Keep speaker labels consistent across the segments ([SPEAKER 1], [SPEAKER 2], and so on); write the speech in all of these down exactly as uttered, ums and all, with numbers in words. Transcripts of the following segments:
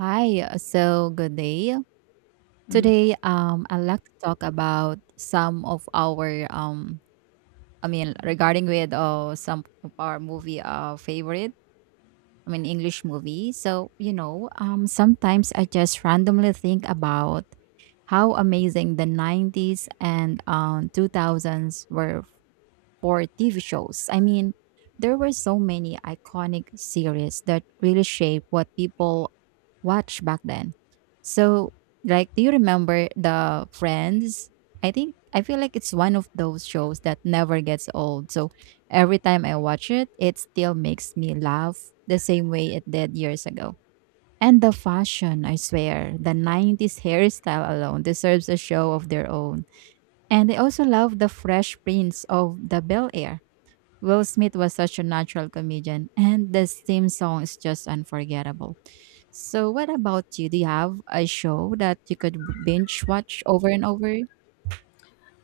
[SPEAKER 1] Hi, uh, so good day.
[SPEAKER 2] Mhm.
[SPEAKER 1] Today, um, I'd like to talk about some of our, um, I mean, regarding with uh, some of our movie uh, favorite, I mean, English movie. So, you know, um, sometimes I just randomly think about how amazing the nineties and um, two thousands were for T V shows. I mean, there were so many iconic series that really shaped what people watched back then. So, like, do you remember the Friends? I think I feel like it's one of those shows that never gets old. So every time I watch it, it still makes me laugh the same way it did years ago. And the fashion, I swear, the nineties hairstyle alone deserves a show of their own. And I also love the fresh prints of the Bel Air. Will Smith was such a natural comedian, and the theme song is just unforgettable. So, what about you? Do you have a show that you could binge watch over and over?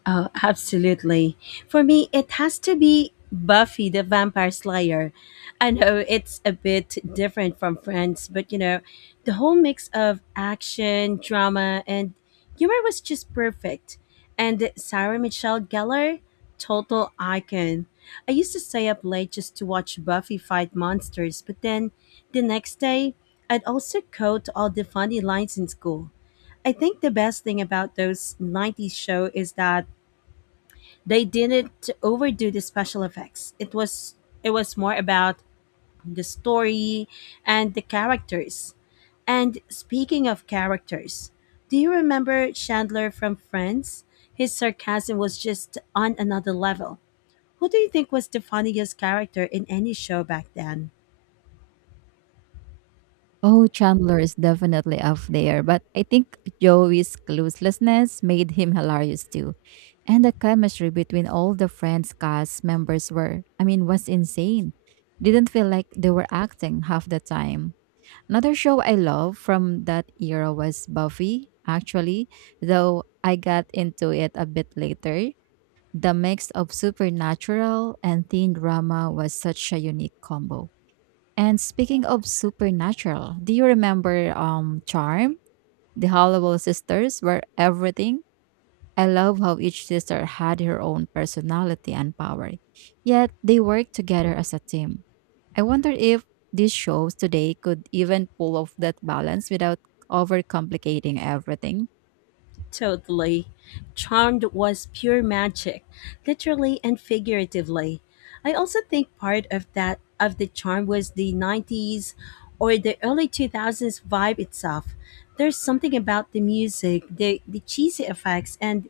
[SPEAKER 2] Oh, absolutely. For me, it has to be Buffy the Vampire Slayer. I know it's a bit different from Friends, but you know, the whole mix of action, drama, and humor was just perfect. And Sarah Michelle Gellar, total icon. I used to stay up late just to watch Buffy fight monsters, but then the next day, I'd also quote all the funny lines in school. I think the best thing about those nineties show is that they didn't overdo the special effects. It was it was more about the story and the characters. And speaking of characters, do you remember Chandler from Friends? His sarcasm was just on another level. Who do you think was the funniest character in any show back then?
[SPEAKER 1] Oh, Chandler is definitely up there, but I think Joey's cluelessness made him hilarious too. And the chemistry between all the Friends cast members were, I mean, was insane. Didn't feel like they were acting half the time. Another show I love from that era was Buffy, actually, though I got into it a bit later. The mix of supernatural and teen drama was such a unique combo. And speaking of supernatural, do you remember um Charm? The Hollowell sisters were everything. I love how each sister had her own personality and power, yet they worked together as a team. I wonder if these shows today could even pull off that balance without overcomplicating everything.
[SPEAKER 2] Totally. Charmed was pure magic, literally and figuratively. I also think part of that of the charm was the nineties or the early two thousands vibe itself. There's something about the music, the, the cheesy effects, and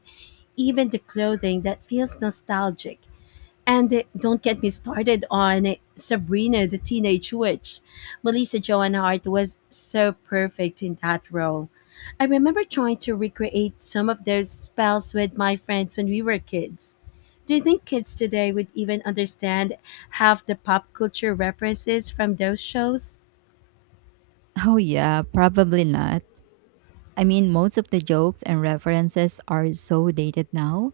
[SPEAKER 2] even the clothing that feels nostalgic. And don't get me started on Sabrina the Teenage Witch. Melissa Joan Hart was so perfect in that role. I remember trying to recreate some of those spells with my friends when we were kids. Do you think kids today would even understand half the pop culture references from those shows?
[SPEAKER 1] Oh, yeah, probably not. I mean, most of the jokes and references are so dated now.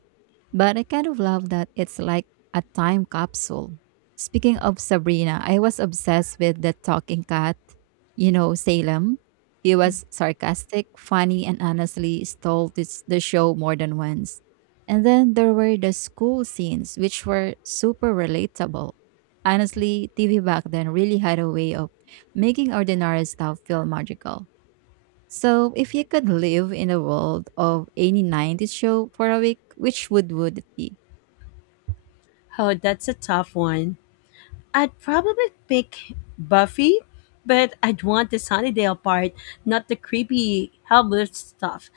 [SPEAKER 1] But I kind of love that it's like a time capsule. Speaking of Sabrina, I was obsessed with the talking cat, you know, Salem. He was sarcastic, funny, and honestly stole this, the show more than once. And then there were the school scenes, which were super relatable. Honestly, T V back then really had a way of making ordinary stuff feel magical. So, if you could live in the world of any nineties show for a week, which would would it be?
[SPEAKER 2] Oh, that's a tough one. I'd probably pick Buffy, but I'd want the Sunnydale part, not the creepy, helpless stuff.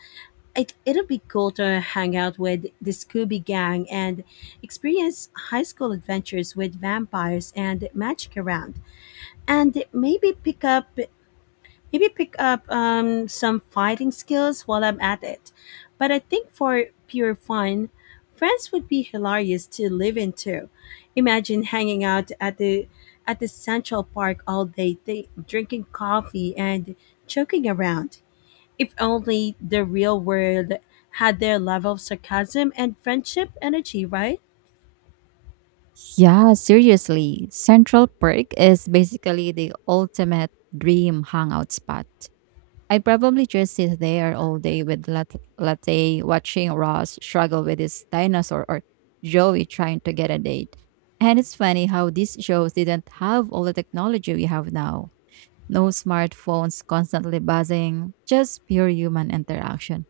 [SPEAKER 2] it, it'll be cool to hang out with the Scooby Gang and experience high school adventures with vampires and magic around, and maybe pick up maybe pick up um, some fighting skills while I'm at it. But I think for pure fun, friends would be hilarious to live into. Imagine hanging out at the at the Central Park all day, th- drinking coffee and joking around. If only the real world had their level of sarcasm and friendship energy, right?
[SPEAKER 1] Yeah, seriously. Central Park is basically the ultimate dream hangout spot. I probably just sit there all day with lat- latte, watching Ross struggle with his dinosaur or Joey trying to get a date. And it's funny how these shows didn't have all the technology we have now. No smartphones constantly buzzing, just pure human interaction.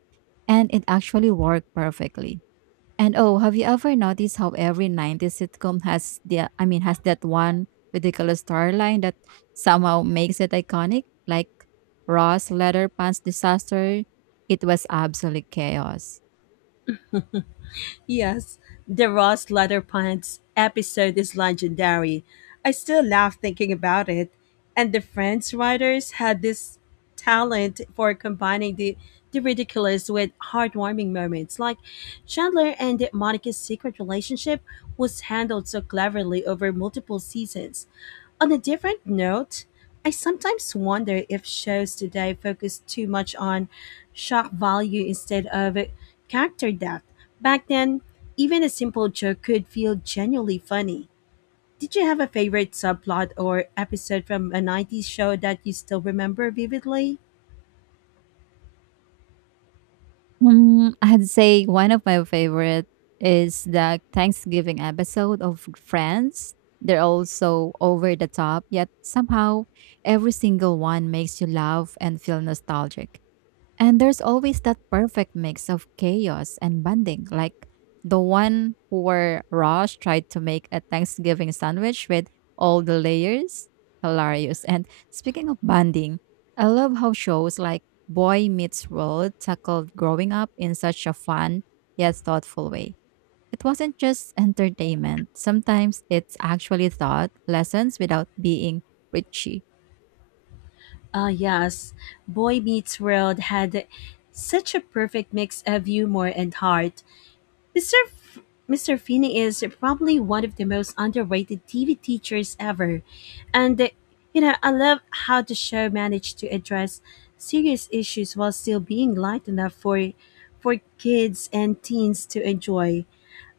[SPEAKER 1] And it actually worked perfectly. And oh, have you ever noticed how every nineties sitcom has the I mean has that one ridiculous storyline that somehow makes it iconic? Like Ross Leatherpants disaster, it was absolute chaos.
[SPEAKER 2] Yes, the Ross Leather Pants episode is legendary. I still laugh thinking about it. And the Friends writers had this talent for combining the, the ridiculous with heartwarming moments. Like Chandler and Monica's secret relationship was handled so cleverly over multiple seasons. On a different note, I sometimes wonder if shows today focus too much on shock value instead of character depth. Back then, even a simple joke could feel genuinely funny. Did you have a favorite subplot or episode from a nineties show that you still remember vividly?
[SPEAKER 1] Hmm, I'd say one of my favorite is the Thanksgiving episode of Friends. They're all so over the top, yet somehow every single one makes you laugh and feel nostalgic. And there's always that perfect mix of chaos and bonding, like the one where Ross tried to make a Thanksgiving sandwich with all the layers. Hilarious. And speaking of bonding, I love how shows like Boy Meets World tackled growing up in such a fun yet thoughtful way. It wasn't just entertainment, sometimes it's actually thought lessons without being preachy.
[SPEAKER 2] Ah, yes. Boy Meets World had such a perfect mix of humor and heart. Mister F- Mister Finney is probably one of the most underrated T V teachers ever. And, uh, you know, I love how the show managed to address serious issues while still being light enough for, for kids and teens to enjoy.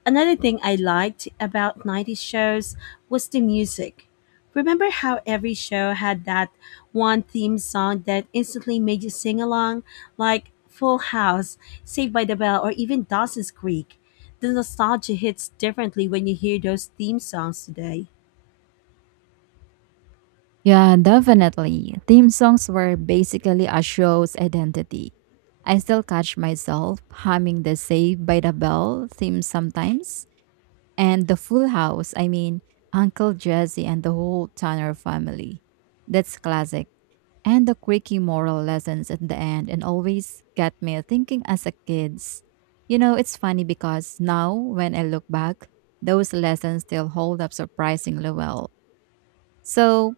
[SPEAKER 2] Another thing I liked about nineties shows was the music. Remember how every show had that one theme song that instantly made you sing along, like Full House, Saved by the Bell, or even Dawson's Creek? The nostalgia hits differently when you hear those theme songs today.
[SPEAKER 1] Yeah, definitely. Theme songs were basically a show's identity. I still catch myself humming the Saved by the Bell theme sometimes, and the Full House, I mean, Uncle Jesse and the whole Tanner family. That's classic. And the quirky moral lessons at the end and always get me thinking as a kids. You know, it's funny because now when I look back, those lessons still hold up surprisingly well. So,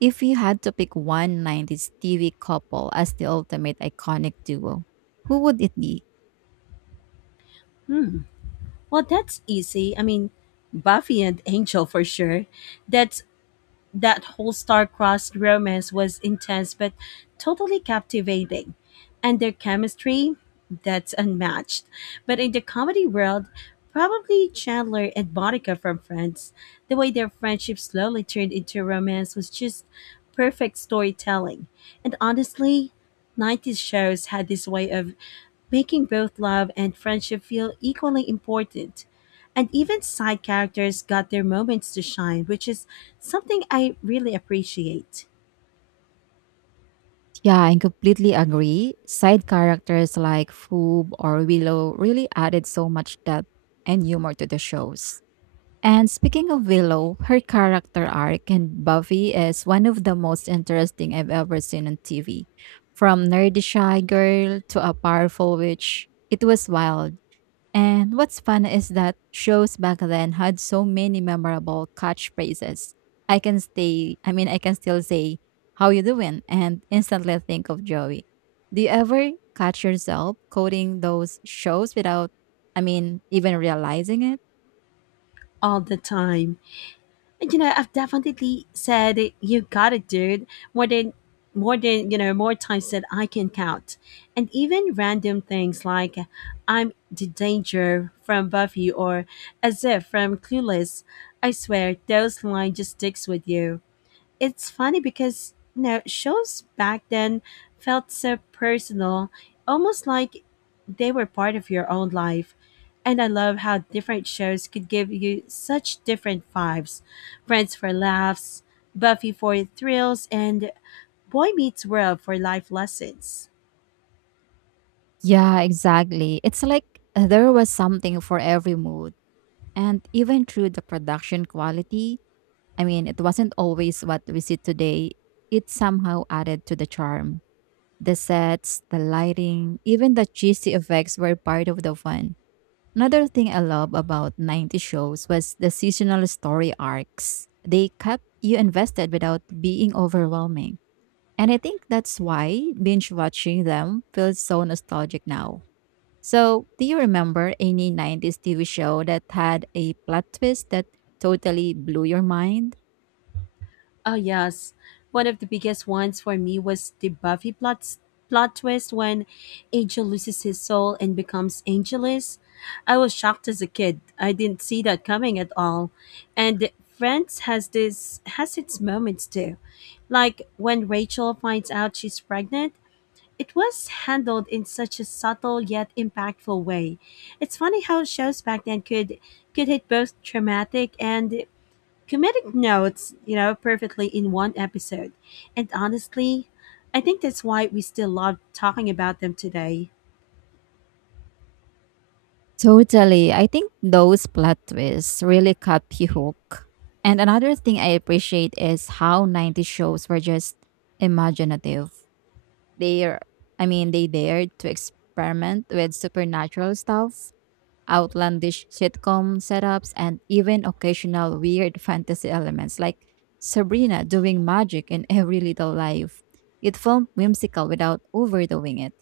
[SPEAKER 1] if you had to pick one nineties T V couple as the ultimate iconic duo, who would it be?
[SPEAKER 2] Well, that's easy. I mean, Buffy and Angel for sure. That's that whole star-crossed romance was intense but totally captivating, and their chemistry, that's unmatched. But in the comedy world, probably Chandler and Monica from Friends. The way their friendship slowly turned into romance was just perfect storytelling. And honestly, nineties shows had this way of making both love and friendship feel equally important, and even side characters got their moments to shine, which is something I really appreciate
[SPEAKER 1] Yeah, I completely agree. Side characters like Foob or Willow really added so much depth and humor to the shows. And speaking of Willow, her character arc in Buffy is one of the most interesting I've ever seen on T V. From nerdy shy girl to a powerful witch, it was wild. And what's fun is that shows back then had so many memorable catchphrases. I can stay, I mean, I can still say, how you doing? And instantly think of Joey. Do you ever catch yourself quoting those shows without, I mean, even realizing it?
[SPEAKER 2] all the time. And you know, I've definitely said "You got it, dude," more than more than you know, more times that I can count. And even random things like "I'm the danger" from Buffy or "as if" from Clueless. I swear those lines just sticks with you. It's funny because you know, shows back then felt so personal, almost like they were part of your own life. And I love how different shows could give you such different vibes. Friends for laughs, Buffy for thrills, and Boy Meets World for life lessons.
[SPEAKER 1] Yeah, exactly. It's like there was something for every mood. And even through the production quality, I mean, it wasn't always what we see today. It somehow added to the charm. The sets, the lighting, even the cheesy effects were part of the fun. Another thing I love about ninety shows was the seasonal story arcs. They kept you invested without being overwhelming. And I think that's why binge watching them feels so nostalgic now. So, do you remember any nineties T V show that had a plot twist that totally blew your mind?
[SPEAKER 2] Oh yes, one of the biggest ones for me was the Buffy plot plot twist when Angel loses his soul and becomes Angelus. I was shocked as a kid. I didn't see that coming at all. And Friends has this has its moments too. Like when Rachel finds out she's pregnant, it was handled in such a subtle yet impactful way. It's funny how shows back then could could hit both dramatic and comedic notes, you know, perfectly in one episode. And honestly, I think that's why we still love talking about them today.
[SPEAKER 1] Totally. I think those plot twists really cut you hook. And another thing I appreciate is how nineties shows were just imaginative. They are, I mean, they dared to experiment with supernatural stuff outlandish sitcom setups, and even occasional weird fantasy elements like Sabrina doing magic in every little life. It felt whimsical without overdoing it.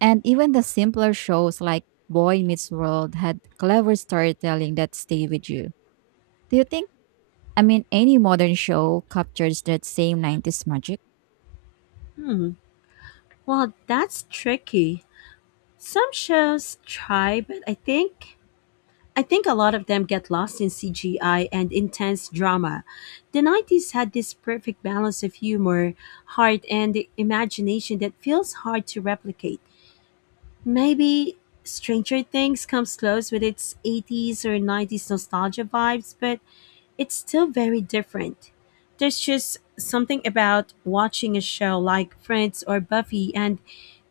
[SPEAKER 1] And even the simpler shows like Boy Meets World had clever storytelling that stayed with you. Do you think, I mean, any modern show captures that same nineties magic?
[SPEAKER 2] Hmm. Well, that's tricky. Some shows try, but I think I think a lot of them get lost in C G I and intense drama. The nineties had this perfect balance of humor, heart, and imagination that feels hard to replicate. Maybe Stranger Things comes close with its eighties or nineties nostalgia vibes, but it's still very different. There's just something about watching a show like Friends or Buffy and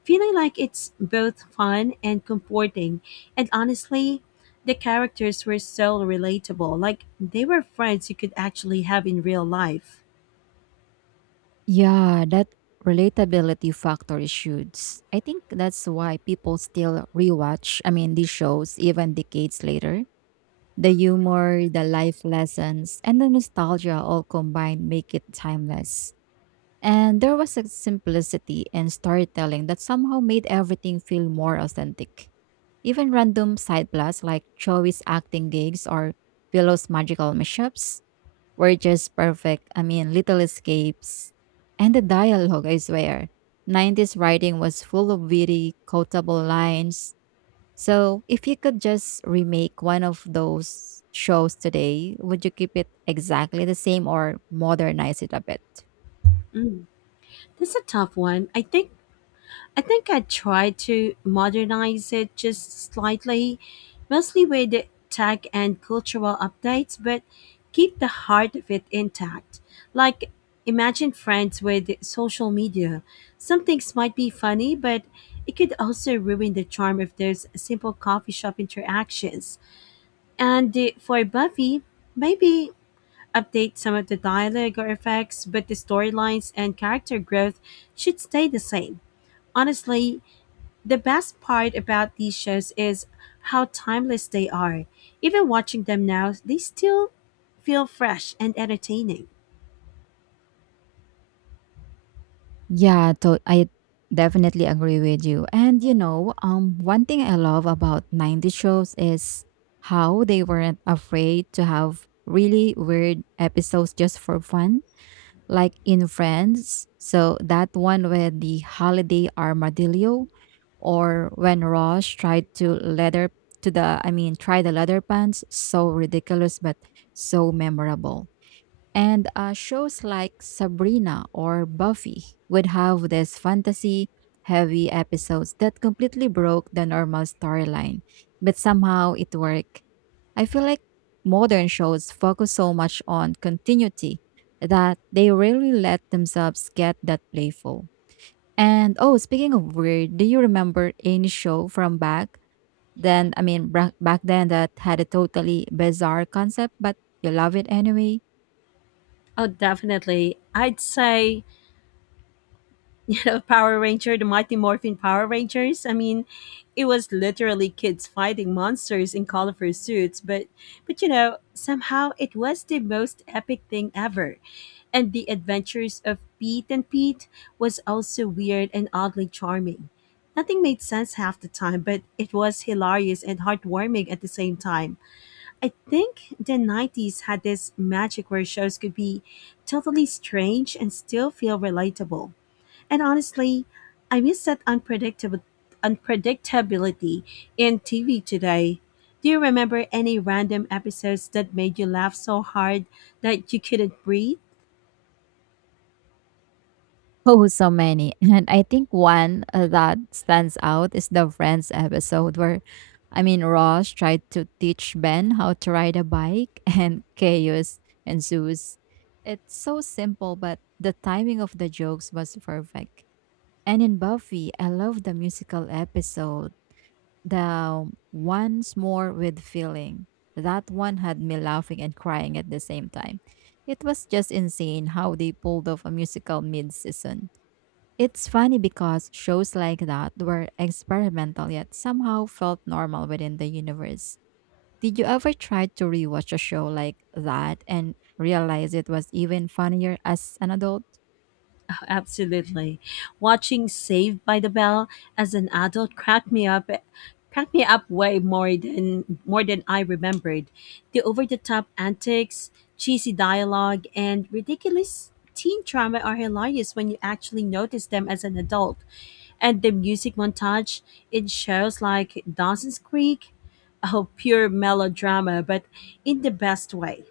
[SPEAKER 2] feeling like it's both fun and comforting. And honestly, the characters were so relatable, like they were friends you could actually have in real life.
[SPEAKER 1] Yeah, that relatability factor is huge. I think that's why people still rewatch, I mean, these shows even decades later. The humor, the life lessons, and the nostalgia all combined make it timeless. And there was a simplicity in storytelling that somehow made everything feel more authentic. Even random side plots like Joey's acting gigs or Willow's magical mishaps were just perfect. I mean, little escapes. And the dialogue, I swear. nineties writing was full of witty, quotable lines. So, if you could just remake one of those shows today, would you keep it exactly the same or modernize it a bit?
[SPEAKER 2] Mm, That's a tough one. I think I think I tried to modernize it just slightly, mostly with tech and cultural updates, but keep the heart of it intact. Like, imagine friends with social media. Some things might be funny, but it could also ruin the charm of those simple coffee shop interactions. And uh, for Buffy, maybe update some of the dialogue or effects, but the storylines and character growth should stay the same. Honestly, the best part about these shows is how timeless they are. Even watching them now, they still feel fresh and entertaining.
[SPEAKER 1] Yeah, to- I definitely agree with you. And you know, um, one thing I love about nineties shows is how they weren't afraid to have really weird episodes just for fun. Like in France. So that one with the holiday armadillo, or when Ross tried to leather to the I mean try the leather pants, so ridiculous but so memorable. And uh, shows like Sabrina or Buffy would have this fantasy heavy episodes that completely broke the normal storyline, but somehow it worked. I feel like modern shows focus so much on continuity that they rarely let themselves get that playful. And oh, speaking of weird, do you remember any show from back then? I mean, bra- back then that had a totally bizarre concept, but you love it anyway?
[SPEAKER 2] Oh, definitely. I'd say you know, Power Ranger, the Mighty Morphin Power Rangers. I mean, it was literally kids fighting monsters in colorful suits, but but you know, somehow it was the most epic thing ever. And the adventures of Pete and Pete was also weird and oddly charming. Nothing made sense half the time, but it was hilarious and heartwarming at the same time. I think the nineties had this magic where shows could be totally strange and still feel relatable. And honestly, I miss that unpredictable unpredictability in T V today. Do you remember any random episodes that made you laugh so hard that you couldn't breathe?
[SPEAKER 1] Oh, so many. And I think one uh, that stands out is the Friends episode where, I mean, Ross tried to teach Ben how to ride a bike and chaos ensues. It's so simple, but the timing of the jokes was perfect. And in Buffy, I love the musical episode, the Once More with Feeling. That one had me laughing and crying at the same time. It was just insane how they pulled off a musical mid season. It's funny because shows like that were experimental yet somehow felt normal within the universe. Did you ever try to rewatch a show like that and realize it was even funnier as an adult?
[SPEAKER 2] Oh, absolutely. Watching Saved by the Bell as an adult cracked me up cracked me up way more than more than I remembered. The over-the-top antics, cheesy dialogue, and ridiculous teen trauma are hilarious when you actually notice them as an adult. And the music montage, it shows like Dawson's Creek, oh, pure melodrama, but in the best way.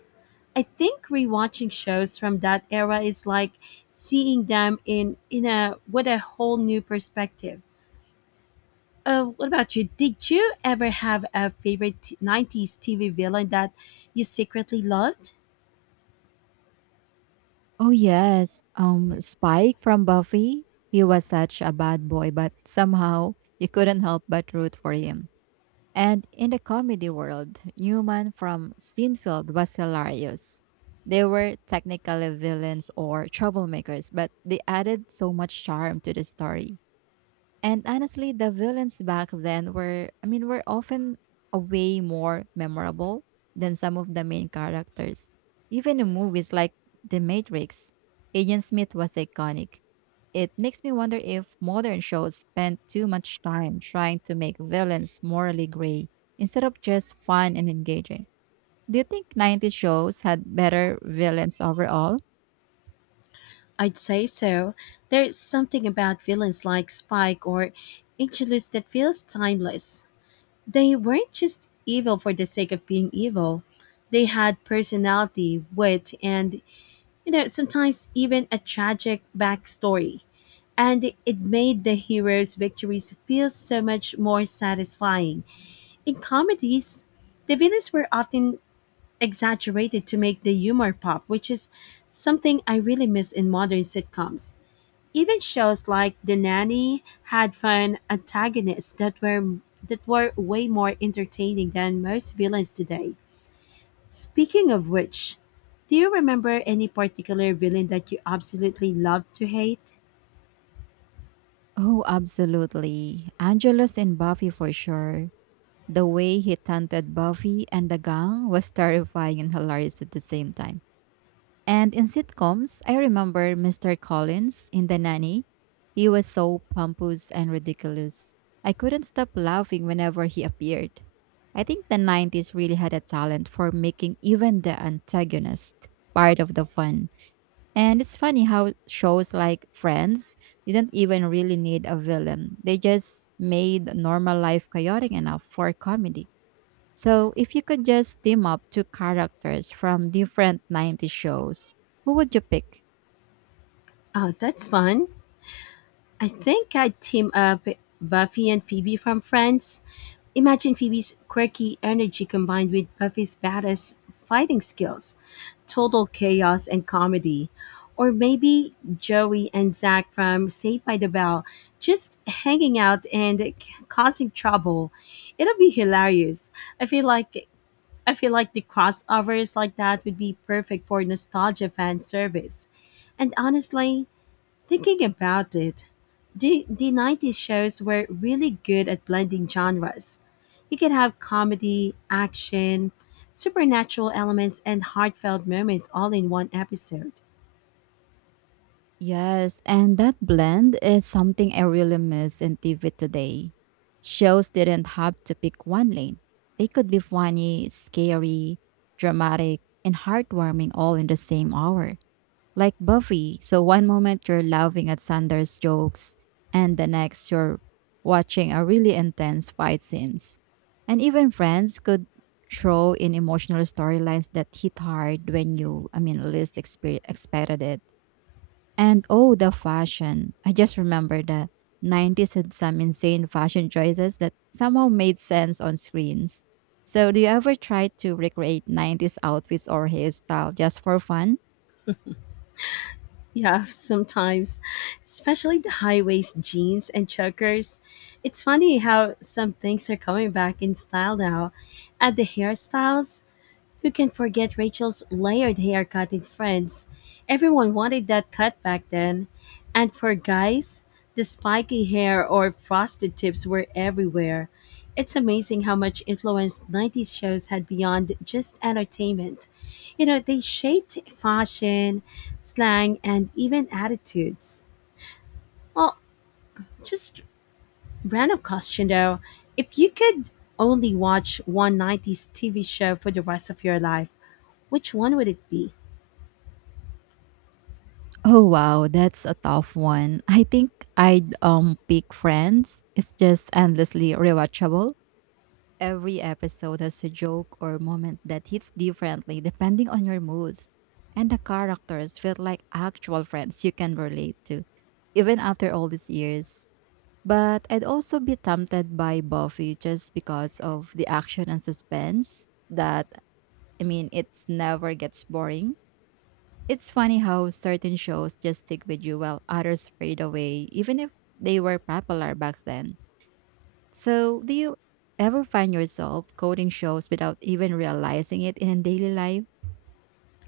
[SPEAKER 2] I think rewatching shows from that era is like seeing them in in a with a whole new perspective. Uh, what about you? Did you ever have a favorite t- nineties T V villain that you secretly loved?
[SPEAKER 1] Oh yes, um Spike from Buffy. He was such a bad boy, but somehow you couldn't help but root for him. And in the comedy world, Newman from Seinfeld was hilarious. They were technically villains or troublemakers, but they added so much charm to the story. And honestly, the villains back then were, I mean, were often a way more memorable than some of the main characters. Even in movies like The Matrix, Agent Smith was iconic. It makes me wonder if modern shows spend too much time trying to make villains morally gray instead of just fun and engaging. Do you think nineties shows had better villains overall?
[SPEAKER 2] I'd say so. There's something about villains like Spike or Angelus that feels timeless. They weren't just evil for the sake of being evil. They had personality, wit, and, you know, sometimes even a tragic backstory. And it made the heroes' victories feel so much more satisfying. In comedies, the villains were often exaggerated to make the humor pop, which is something I really miss in modern sitcoms. Even shows like The Nanny had fun antagonists that were that were way more entertaining than most villains today. Speaking of which, do you remember any particular villain that you absolutely loved to hate?
[SPEAKER 1] Oh, absolutely. Angelus in Buffy for sure. The way he taunted Buffy and the gang was terrifying and hilarious at the same time. And in sitcoms, I remember mister Collins in The Nanny. He was so pompous and ridiculous. I couldn't stop laughing whenever he appeared. I think the nineties really had a talent for making even the antagonist part of the fun. And it's funny how shows like Friends didn't even really need a villain, they just made normal life chaotic enough for comedy. So, if you could just team up two characters from different nineties shows, who would you pick?
[SPEAKER 2] Oh, that's fun. I think I'd team up Buffy and Phoebe from Friends. Imagine Phoebe's quirky energy combined with Buffy's badass fighting skills, total chaos and comedy. Or maybe Joey and Zach from Saved by the Bell just hanging out and c- causing trouble. It'll be hilarious. I feel like I feel like the crossovers like that would be perfect for nostalgia fan service. And honestly, thinking about it, the, the nineties shows were really good at blending genres. You could have comedy, action, supernatural elements, and heartfelt moments all in one episode.
[SPEAKER 1] Yes, and that blend is something I really miss in T V today. Shows didn't have to pick one lane, they could be funny, scary, dramatic, and heartwarming all in the same hour. Like Buffy, so one moment you're laughing at Sanders' jokes, and the next you're watching a really intense fight scenes. And even Friends could throw in emotional storylines that hit hard when you, I mean, least expe- expected it. And oh, the fashion. I just remember the nineties had some insane fashion choices that somehow made sense on screens. So, do you ever try to recreate nineties outfits or hairstyle just for fun?
[SPEAKER 2] Yeah, sometimes, especially the high waist jeans and chokers. It's funny how some things are coming back in style now, and the hairstyles. Who can forget Rachel's layered haircut in Friends? Everyone wanted that cut back then. And for guys, the spiky hair or frosted tips were everywhere. It's amazing how much influence nineties shows had beyond just entertainment. You know, they shaped fashion, slang, and even attitudes. Well, just random question though. If you could only watch one nineties T V show for the rest of your life, which one would it be?
[SPEAKER 1] Oh wow, that's a tough one. I think I'd um pick Friends. It's just endlessly rewatchable. Every episode has a joke or moment that hits differently depending on your mood. And the characters feel like actual friends you can relate to, even after all these years. But I'd also be tempted by Buffy just because of the action and suspense that, I mean, it never gets boring. It's funny how certain shows just stick with you while others fade away, even if they were popular back then. So, do you ever find yourself quoting shows without even realizing it in daily life?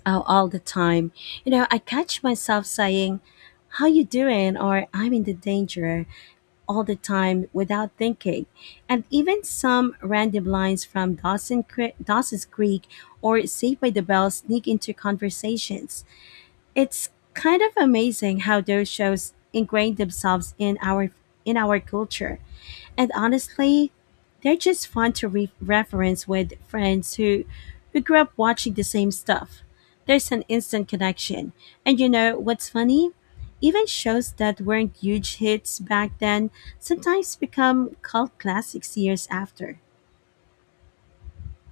[SPEAKER 2] Out all the time. You know, I catch myself saying, "How you doing?" or "I'm in the danger" all the time without thinking. And even some random lines from Dawson Cre- Dawson's Creek or Saved by the Bell sneak into conversations. It's kind of amazing how those shows ingrained themselves in our in our culture. And honestly, they're just fun to re- reference with friends who who grew up watching the same stuff. There's an instant connection. And you know what's funny? Even shows that weren't huge hits back then sometimes become cult classics years after.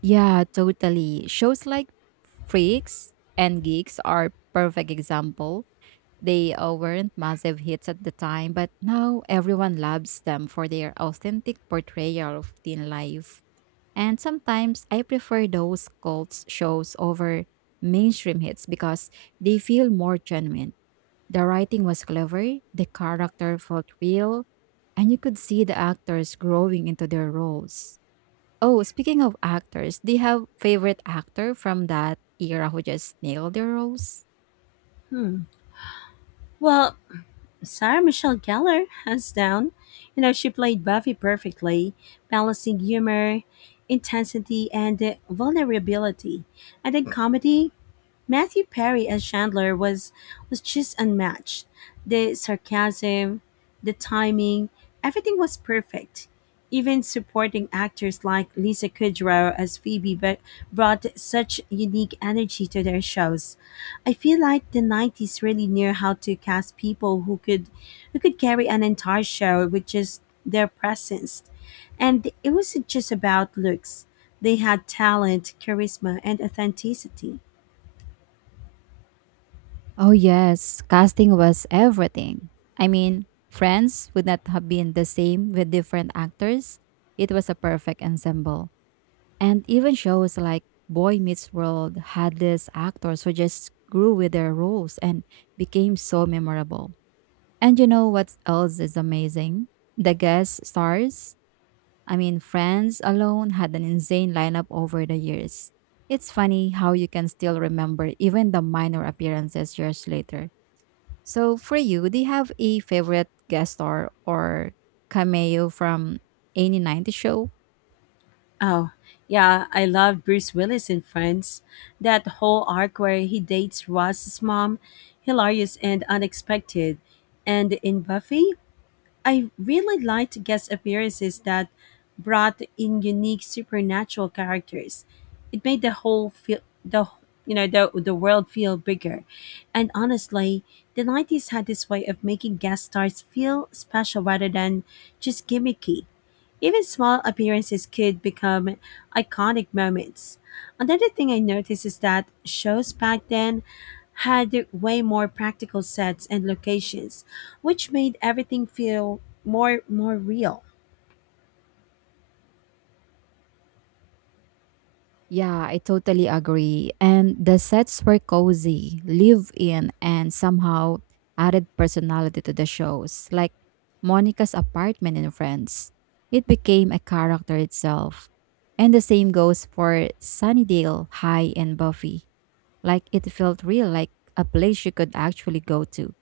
[SPEAKER 1] Yeah, totally. Shows like Freaks and Geeks are perfect example. They uh, weren't massive hits at the time, but now everyone loves them for their authentic portrayal of teen life. And sometimes I prefer those cult shows over mainstream hits because they feel more genuine. The writing was clever, the character felt real, and you could see the actors growing into their roles. Oh, speaking of actors, do you have favorite actor from that era who just nailed their roles?
[SPEAKER 2] Hmm. Well, Sarah Michelle Gellar, hands down. You know, she played Buffy perfectly, balancing humor, intensity, and uh, vulnerability. And in comedy, Matthew Perry as Chandler was was just unmatched. The sarcasm, the timing, everything was perfect. Even supporting actors like Lisa Kudrow as Phoebe but brought such unique energy to their shows. I feel like the nineties really knew how to cast people who could who could carry an entire show with just their presence. And it wasn't just about looks. They had talent, charisma, and authenticity.
[SPEAKER 1] Oh, yes, casting was everything. I mean, Friends would not have been the same with different actors. It was a perfect ensemble. And even shows like Boy Meets World had these actors who just grew with their roles and became so memorable. And you know what else is amazing? The guest stars. I mean, Friends alone had an insane lineup over the years. It's funny how you can still remember even the minor appearances years later. So for you, do you have a favorite guest star or cameo from any ninety show?
[SPEAKER 2] Oh, yeah, I love Bruce Willis in Friends. That whole arc where he dates Ross's mom, hilarious and unexpected. And in Buffy, I really liked guest appearances that brought in unique supernatural characters. It made the whole feel the you know the the world feel bigger. And honestly, the nineties had this way of making guest stars feel special rather than just gimmicky. Even small appearances could become iconic moments. Another thing I noticed is that shows back then had way more practical sets and locations, which made everything feel more more real.
[SPEAKER 1] Yeah, I totally agree. And the sets were cozy, live in, and somehow added personality to the shows, like Monica's apartment in Friends. It became a character itself. And the same goes for Sunnydale High and Buffy. Like it felt real, like a place you could actually go to.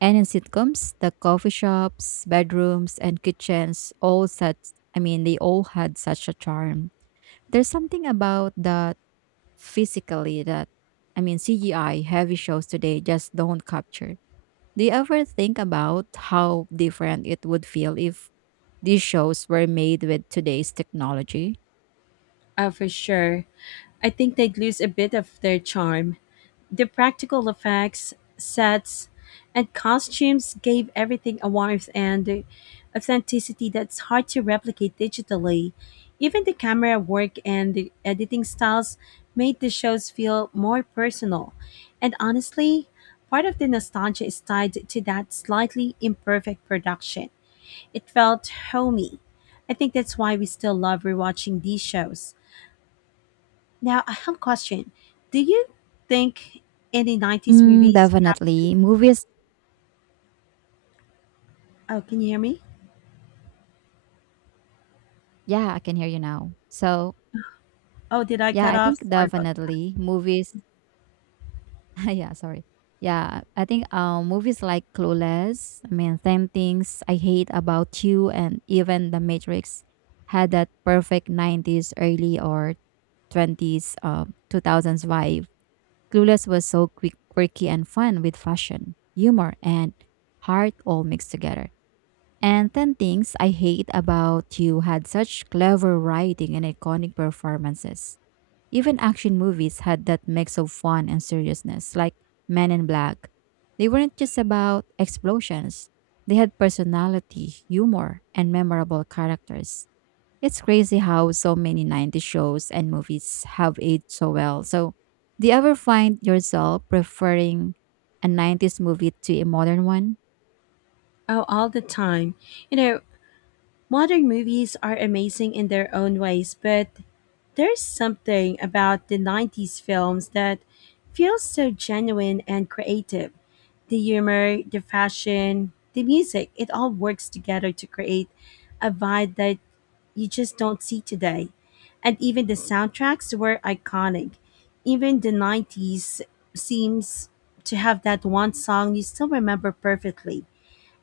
[SPEAKER 1] And in sitcoms, the coffee shops, bedrooms, and kitchens all such I mean, they all had such a charm. There's something about that physically that I mean C G I heavy shows today just don't capture. Do you ever think about how different it would feel if these shows were made with today's technology?
[SPEAKER 2] Uh, for sure. I think they'd lose a bit of their charm. The practical effects, sets, and costumes gave everything a warmth and authenticity that's hard to replicate digitally. Even the camera work and the editing styles made the shows feel more personal. And honestly, part of the nostalgia is tied to that slightly imperfect production. It felt homey. I think that's why we still love rewatching these shows. Now, I have a question. Do you think any nineties
[SPEAKER 1] Mm,
[SPEAKER 2] movies captured?
[SPEAKER 1] definitely. Movies
[SPEAKER 2] Oh, can you hear me?
[SPEAKER 1] yeah, I can hear you now. So
[SPEAKER 2] Oh, did I
[SPEAKER 1] yeah,
[SPEAKER 2] cut
[SPEAKER 1] I
[SPEAKER 2] off?
[SPEAKER 1] think
[SPEAKER 2] Sorry about.
[SPEAKER 1] definitely movies yeah, sorry. Yeah, I think uh, movies like Clueless, I mean, ten Things I Hate About You, and even The Matrix had that perfect nineties, early or twenties, uh, two thousands vibe. Clueless was so quick, quirky and fun with fashion, humor, and heart all mixed together. And ten Things I Hate About You had such clever writing and iconic performances. Even action movies had that mix of fun and seriousness, like Men in Black. They weren't just about explosions, they had personality, humor, and memorable characters. It's crazy how so many nineties shows and movies have aged so well. So, do you ever find yourself preferring a nineties movie to a modern one?
[SPEAKER 2] Oh, all the time. You know, modern movies are amazing in their own ways, but there's something about the nineties films that feels so genuine and creative. The humor, the fashion, the music, it all works together to create a vibe that you just don't see today. And even the soundtracks were iconic. Even the nineties seems to have that one song you still remember perfectly.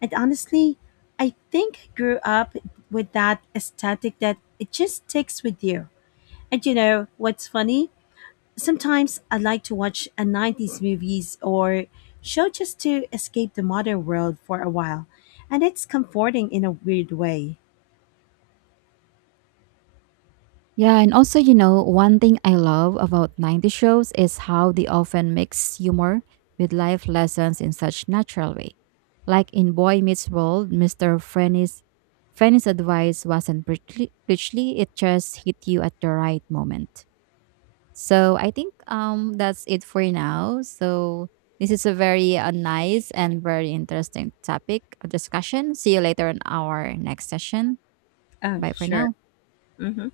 [SPEAKER 2] And honestly, I think I grew up with that aesthetic that it just sticks with you. And you know what's funny? Sometimes I like to watch a nineties movies or show just to escape the modern world for a while. And it's comforting in a weird way.
[SPEAKER 1] Yeah, and also, you know, one thing I love about ninety shows is how they often mix humor with life lessons in such natural way. Like in Boy Meets World, mister Frenny's, Frenny's advice wasn't preachly, preachly, it just hit you at the right moment. So I think um that's it for now. So this is a very uh, nice and very interesting topic of discussion. See you later in our next session.
[SPEAKER 2] Oh,
[SPEAKER 1] Bye for
[SPEAKER 2] sure.
[SPEAKER 1] now.
[SPEAKER 2] Hmm.